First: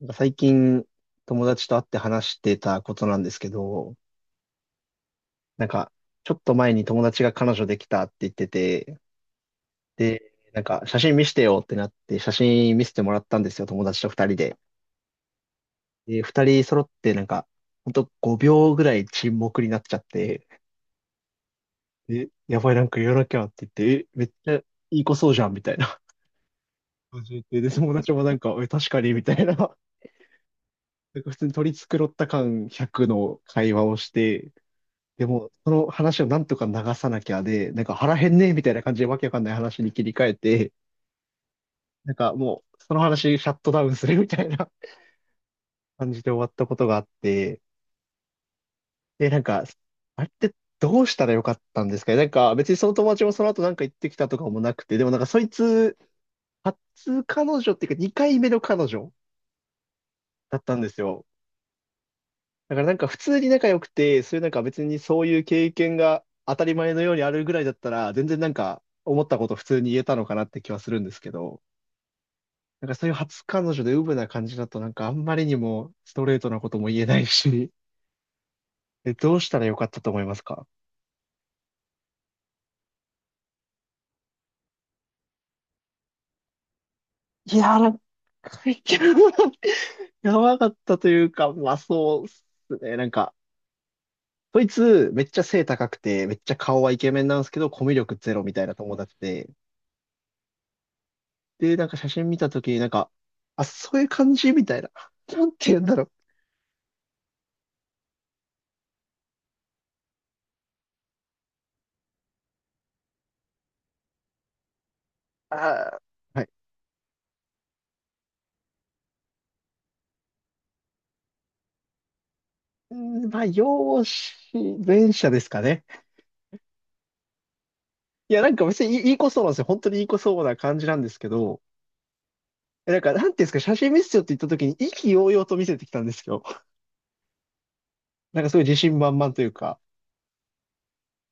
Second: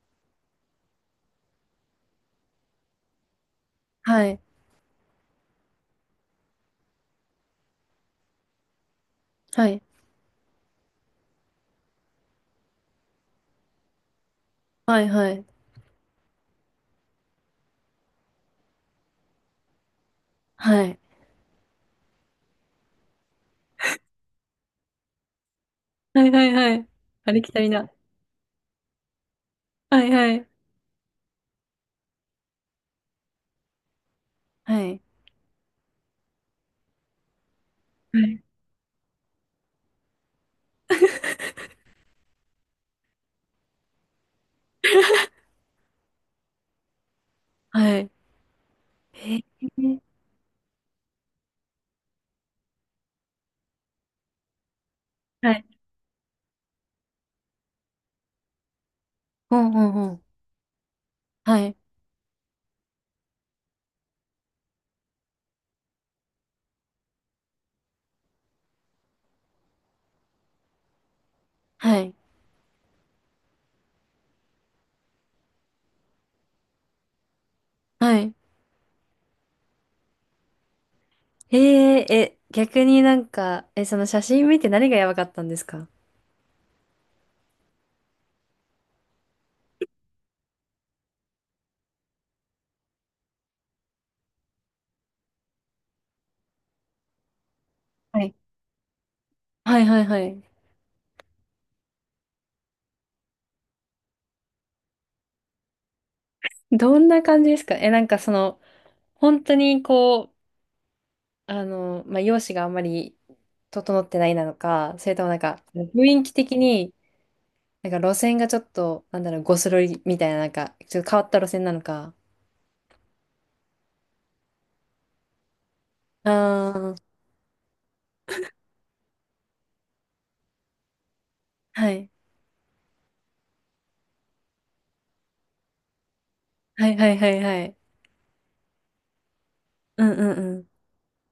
最近友達と会って話してたことなんですけど、はい。なんかちょっと前に友達が彼女できたって言ってて、はい。で、なんか写真見せてよってなって写真見せてもらったんですよ、友達と二人で。はい。はい。で、二人揃ってなんか、ほんと5秒ぐらい沈黙になっちゃって、はい。え、やばい、なんか言わなきゃって言って、え、めっちゃいい子そうじゃんみたいなはい。はい。はい。感ありじきたで、りで、な。友達もなんか、え、確かにみたいな、なはい。はい。んか普通に取り繕った感100の会話をして、はい。でも、その話をなんとか流さなきゃで、なんか腹は減んい。ねえみたいな感じでわけわかんない話に切り替えて、なんかもう、その話シャットダウンするみたいな 感じで終わったことがあって、はい。えで、なんか、ー、あれってどうしたらよかったんですかね。なんか、別にその友達もその後なんか行ってきたとかもなくて、でもなんかそいはい。つ、初彼女っていうか2回目の彼女うんうんうん。だったんですよ。はい。だからなんか普通に仲良くて、そういうなんか別にそういう経験が当たり前のようにあるぐらいだったら、全然なんか思ったこと普通に言えたのかなって気はするんですけど、はい。なんかそういう初彼女でウブな感じだとなんかあんまりにもストレートなことも言えないし、はい。え、どうしたらよかったと思いますか？ええ、逆になんか、え、その写真見て何がやばかったんですか？いやー、なんか、いや、やばかったというか、まあそうっすね。なんか、そいつめっちゃ背高くて、めっちゃ顔はイケメンなんですけど、コミュ力はい。ゼロみたいな友達で、はいはいはい。で、なんか写真見たときになんか、あ、そういう感じみたいな。なんて言うんだろう。どんな感じですか？え、なんかその、本当にこう、まあ、容姿があんまり整ってないなのか、それともなんあか、ー、雰囲気はい。的に、なんか路線がちょっと、なんだろう、ゴスロリみたいな、なんか、ちょっと変わった路線なのか。うーん、まあ、容姿、前者ですかね。ああ、いや、なんか別にいい、いい子そうなんですよ。本当にいい子そうな感じなんですけど、はい。え、なんか、なんていうんですか、写真見せてよって言ったときに意気揚々と見せてきたんですよ。はいはいはいはい。なんかそういう自信満々というか。うんうんう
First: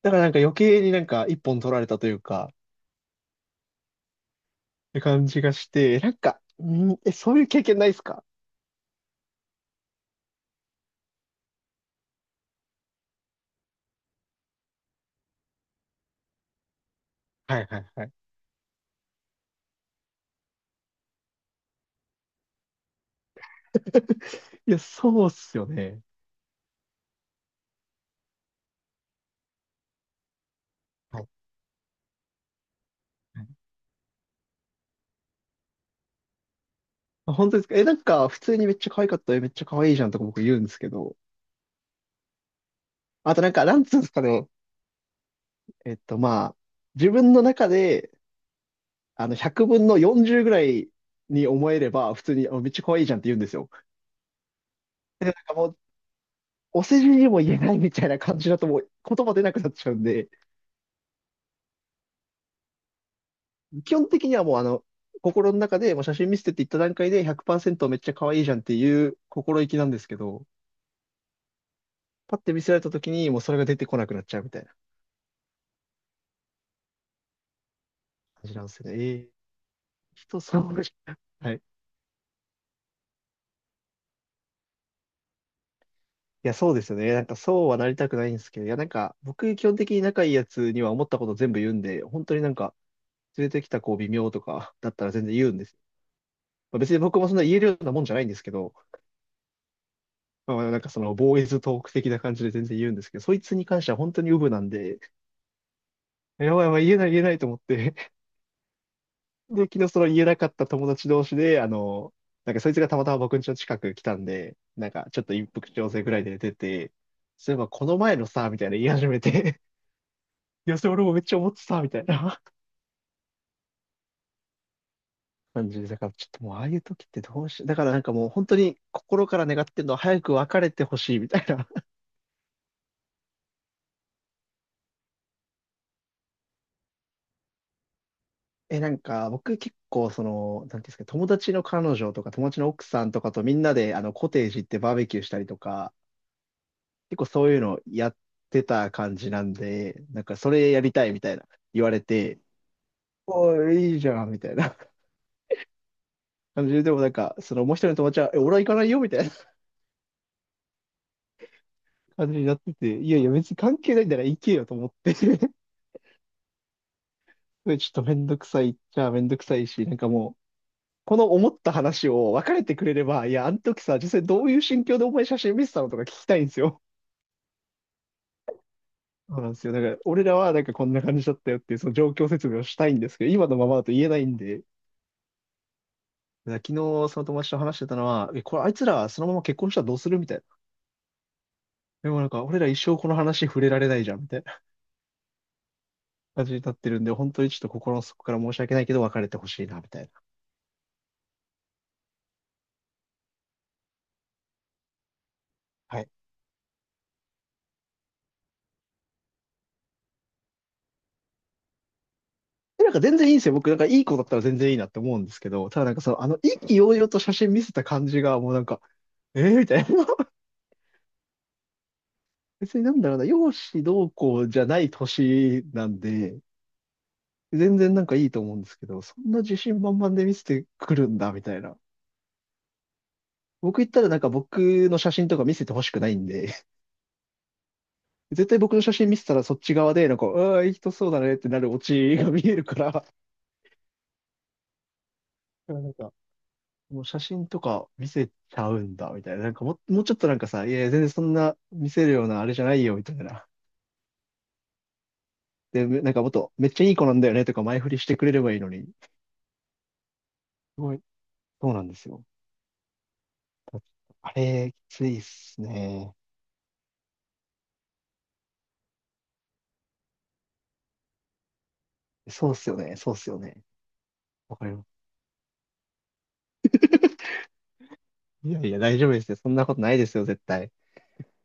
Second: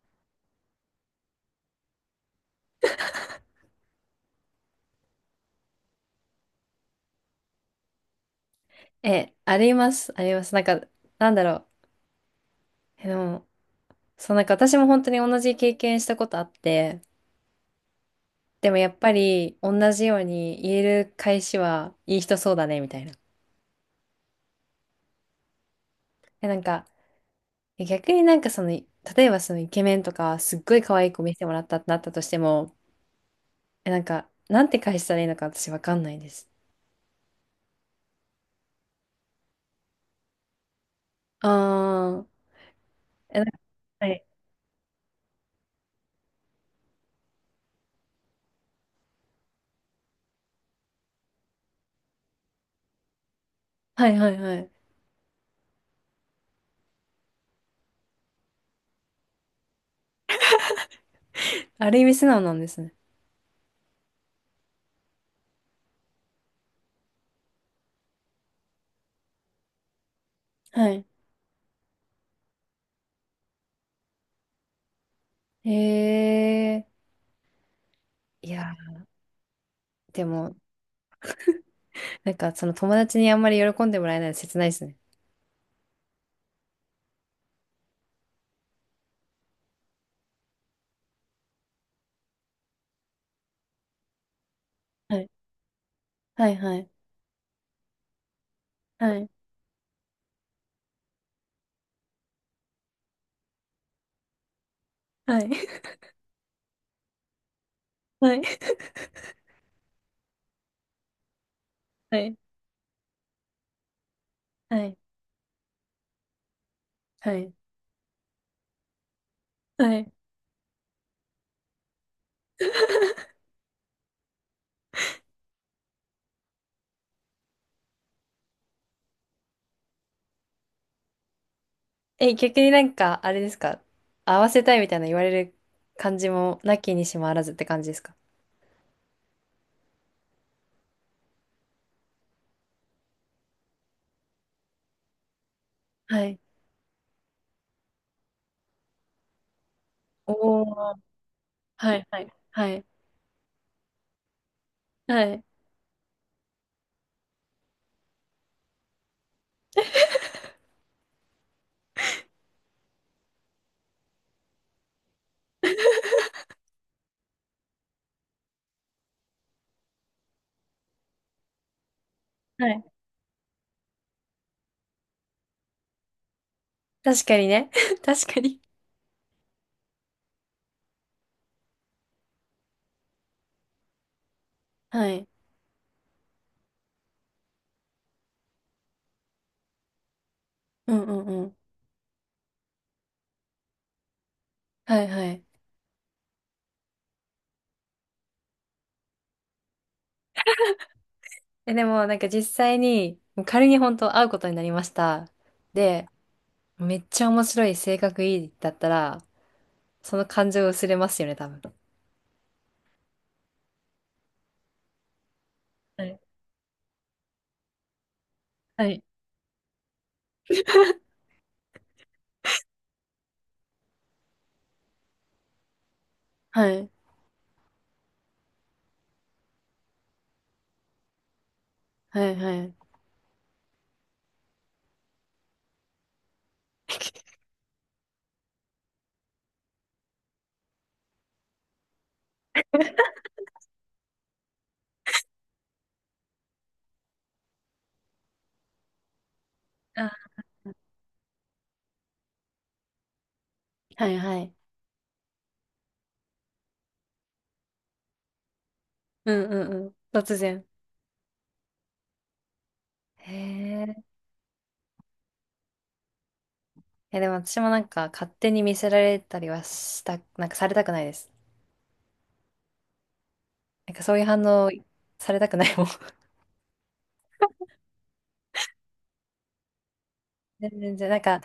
だからなんか余計になんか一本取られたというか、って感じがして、なんか、うん、え、そういう経験ないですか？ん。え、あります、あります。なんか、なんだろう。え、でも、そう、なんか私も本当に同じ経験したことあって、はいはいはい。でもやっぱり同じように言える返しはいい人そうだね、みたいな。いや、そうっすよね。え、なんか、え、逆になんかその、例えばそのイケメンとか、すっごい可愛いは子い。見せてもらったってなったとしても、え、なんか、なんて返したらいいのか私わかんないです。あ、本当ですか？え、なんか、普通にめっちゃ可愛かったよ。めっちゃ可愛いじゃんとか僕言うんですけど。ああ。あえ、なとんなんか、か、なんつうんではすかい。ね。えっと、まあ、自分の中で、あの、100分の40ぐらいに思えれば、普通に、あ、めっちゃ可愛いじゃんって言うんですよ。はいはいはい。で、なんかもう、お世辞にも言えないみたいな感じだともう言葉出なくなっちゃうんで、ある意味素直なんですね。基本的にはもうあの、心の中でもう写真見せてって言った段階で100%めっちゃ可愛いじゃんっていう心意気なんですけど、はい。パッて見せられた時にもうそれが出てこなくなっちゃうみたいなへえ。感いじなんでや、すよね。えー、で人も、それぞれ、はい。なんかその友達にあんまり喜んでもらえないの切ないですね。いや、そうですよね。なんかそうはなりたくないんですけど、いや、なんか僕基本的に仲いいやつには思ったこと全部言うんで、本当になんか連れてきた子微妙とか だったらは全い。然言うんです。はいはまあ、い。別に僕もそんな言えるようなもんじゃないんですけど、はい。まあ、まあなんかそのボーイズトーク的な感じで全然言うんですけど、そいつに関しては本当にウブなんで、はい。やばいやばい言えない言えないと思って、はい。で、昨日その言えなかった友達同士で、あの、はい。なんかそいつがたまたま僕ん家の近く来たんで、はなんい。かちょっと一服調整ぐらいで出て、はい。そういえばこの前のさ、みたいな言い始めて、はい。いや、それ俺もめっちゃ思ってた、みたいな 感じで、だからちょっともうああいう時ってどうし、だからなんかもう本当に心から願ってるのは早く別れてほしいみたいな え、逆になんか、あれですか？合わせたいみたいな言われる感じも、なきにしもあらずって感じですか？え、なんか僕結構その、なんていうんですか、友達の彼女とか友達の奥さんとかとみんなであのコテージ行ってバーベキューしたりとか、はい。結構そういうのやってた感じなんで、なんかそおれやりお、たいみたいな言わはれいはいて、はいおい、いいじゃんみたいなはい感じで、でもなんかそのもう一人の友達は、え、俺は行かないよみたいな感じになってて、いやいや別に関係ないんだから行けよと思って、それちょっとめんどくさいっちゃめんどくさいし、なんかもう、この思った話を別れはてい。くれれば、いや、あの時さ、実際どういう心境でお前写真見せたのとか聞きたいんですよ。確かにね。確かに。そうなんですよ。だから、俺らはなんかこんな感じだったよっていう、その状況説明をしたいんですけど、今のままだと言えないんで、だかはい。ら昨日その友達と話してたのは、え、これあいつらそのまま結婚したらどうするみたいな。うんうん。でもなんか、俺ら一生この話触れられないじゃん、みたいなはいはい。感じになってるんで、本当にちょっと心の底から申し訳ないけど、別れてほしいな、みたいな。え、でもなんか実際に、もう仮に本当会うことになりました。はで、い。めっちゃ面白い、性格いいだったら、その感情薄れますよね、多分。え、なんか全然いいんですよ。僕、なんかいい子だったら全然いいなって思うんですけど、ただなんかはそい。の、あの、意気揚々と写真見せた感じが、もうなんか、はい。えー、みたいな。別になんだろうな、容姿どうこうじゃない年なんで、はい、全然なんかいいと思うんですけど、そんな自信満々で見せてくるんだ、みたいな。はい、はい。僕言ったらなんか僕の写真とか見せてほしくないんで、絶対僕の写真見せたらそっち側で、なんか、ああー、いい人そうだねってなるオチが見えるから、なんか、もう写真とか見せちゃうんだ、みたいな。なんかも、もうちょっとあ、なんかさ、いやいや、全然そんな見せるようなあれじゃないよ、みたいな。はいはい。で、め、なんかもっと、めっちゃいい子なんだよね、とか前振りしてくれればいいのに。すうんうんうん。突然。ごい、そうなんですよ。へえ。あれ、きついっすね。いや、でも私もなんか勝手に見せられたりはした、なんかされたくないです。そうっすよね、そうっすよね。なんかそういう反わか応ります。されたくないもん。いやいや、大丈夫ですよ。そんなことないですよ、絶 対。全然、なんか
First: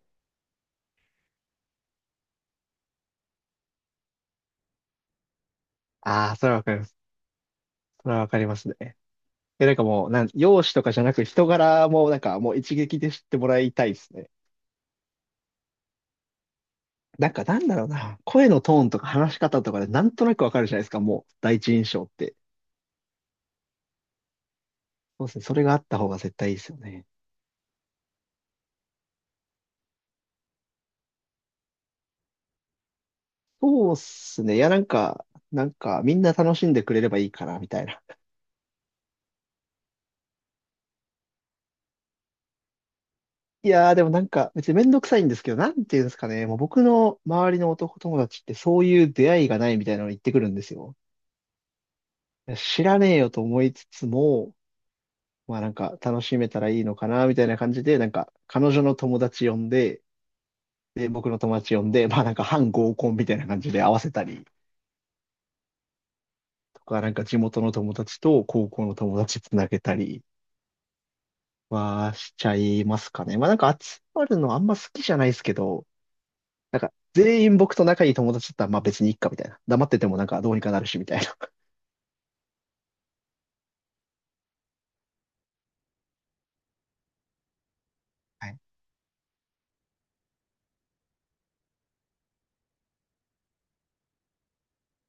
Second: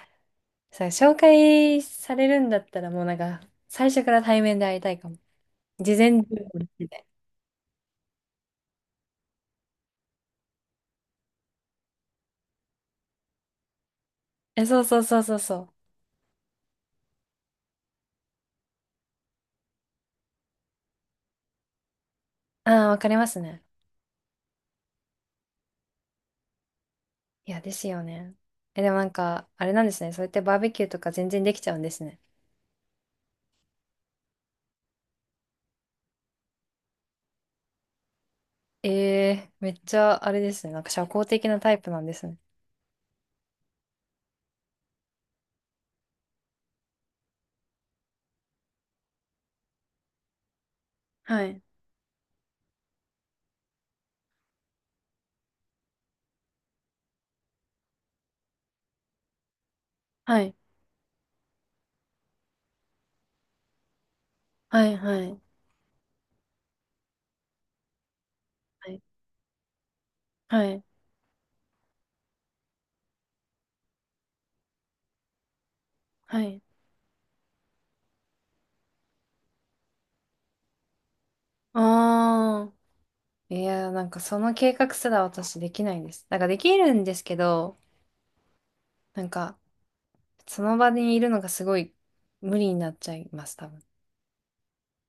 さ、紹介されるんだったらもうなんか最初から対面で会いたいかも。事前準ああ、そ備れはわかりまで、す。それはわかりますね。え、なんかもう、なん、容姿とかじゃなく、人柄も、なんかもう一撃で知ってもらいたいっすね。え、そうそうそうそうそう。なんかなんだろうな、声のトーンとか話し方とかでなんとなくわかるじゃないですか、もう第一印象って。ああ、わかりますね。そうですね、それがあった方が絶対いいですよね。いや、ですよね。え、でもなんか、あれなんですね。そうやってバーベキューとか全然できちゃうんですね。そうっすね、いやなんか、なんかみんな楽しんでくれればいいかな、みたいな。ええ、めっちゃあれですね。なんか社交的なタイプなんですね。いやーでもなんか別にめんどくさいんですけど、なんていうんですかね、もう僕の周りの男友達ってそういう出会いがないみたいなの言ってくるんですよ。はい。いや知らねえよと思いつつも、まあなんか楽しめたらいいのかな、みたいな感じで、なんか彼女の友達呼んで、はい。で、僕の友達呼んで、まあなんか半合コンみたいな感じで合わせたりはい。はい。とか、なんか地元の友達と高校はのい。友達つなげたりはい。はしちゃいますかね。まあなんか集まるのあんま好きじゃないですけど、はい。なんか全員僕と仲いい友達だったらまあ別にいっかみたいな。黙っててもなんかどうにかなるしみたいな。ああ。いや、なんかその計画すら私できないんです。なんかできるんですけど、はい。なんか、その場にいるのがすごい無理になっちゃいます、多分。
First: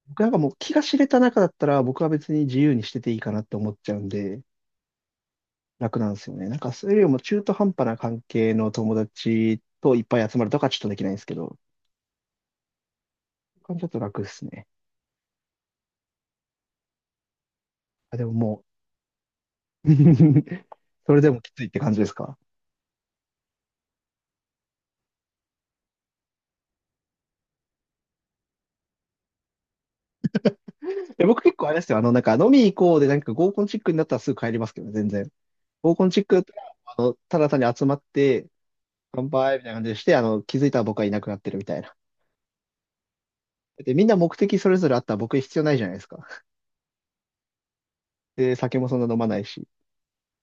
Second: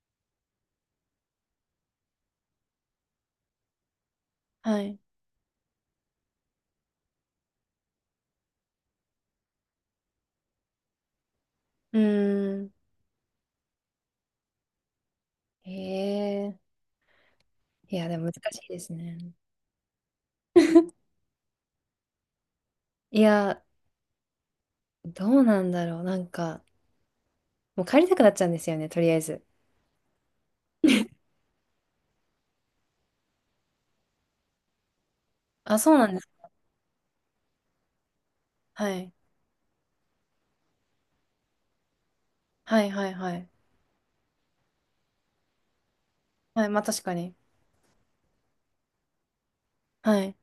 僕なんかもう気が知れた中だったら僕は別に自由にしてていいかなって思っちゃうんではい。楽なんですよね。なんかそれよりも中途半端な関係の友達といっぱい集まるとかちょっとできないんですけど、うーん。感じだと楽ですね。ええ、いや、あ、でもで難もも しいですね。それでもきついって感じですか？いや、どうなんだろう。なんか、もう帰りたくなっちゃうんですよね、とりあえず。え、僕結構あれですよ。あの、なんか飲み行こうで、なんか合コンチックになったらすぐ帰りますけどね、全然。あ、そ合うコなンんでチッす。クだったら、あの、ただ単に集まって、はい。乾杯みたいな感じでして、あの、気づいたら僕はいなくなってるみたいな。はいはいはい。で、みんな目的それぞれあったら僕必要ないじゃないですか。はい、まあ確かに。で、酒もそんな飲まないし、はい。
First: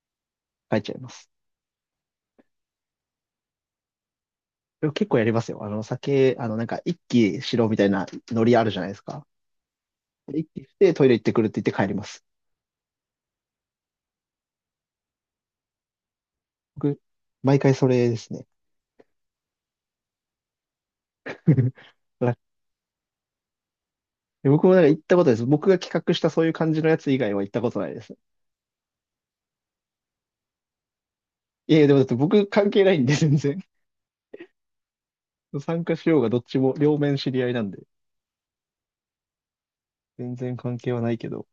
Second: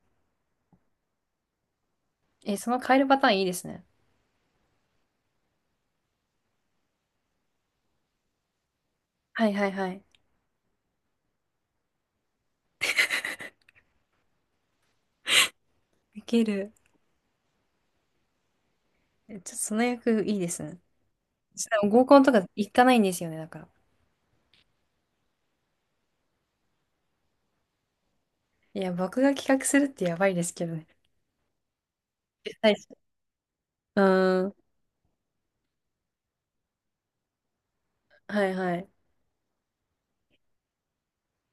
帰っちゃいます。え、その帰るパターンいいですね。でも結構やりますよ。あの、酒、あの、なんか一気しろみたいなノリあるじゃないですか。はいはいはい。一気してトイレ行ってくるって言って帰ります。いける。僕、毎回それですね。え、ちょっとその役いいですね。ちょっと 合コンとか行かないんですよね、だから。で僕もなんか行ったことないです。僕が企画したそういう感じのやつ以外は行ったことないです。いや、僕が企画するってやばいですけどね。いやいや、でもだって僕絶関対係し、ないんで、全然。うーん。参加しようがどっちも両面知り合いなんで、はいはい。全然関係はないけど。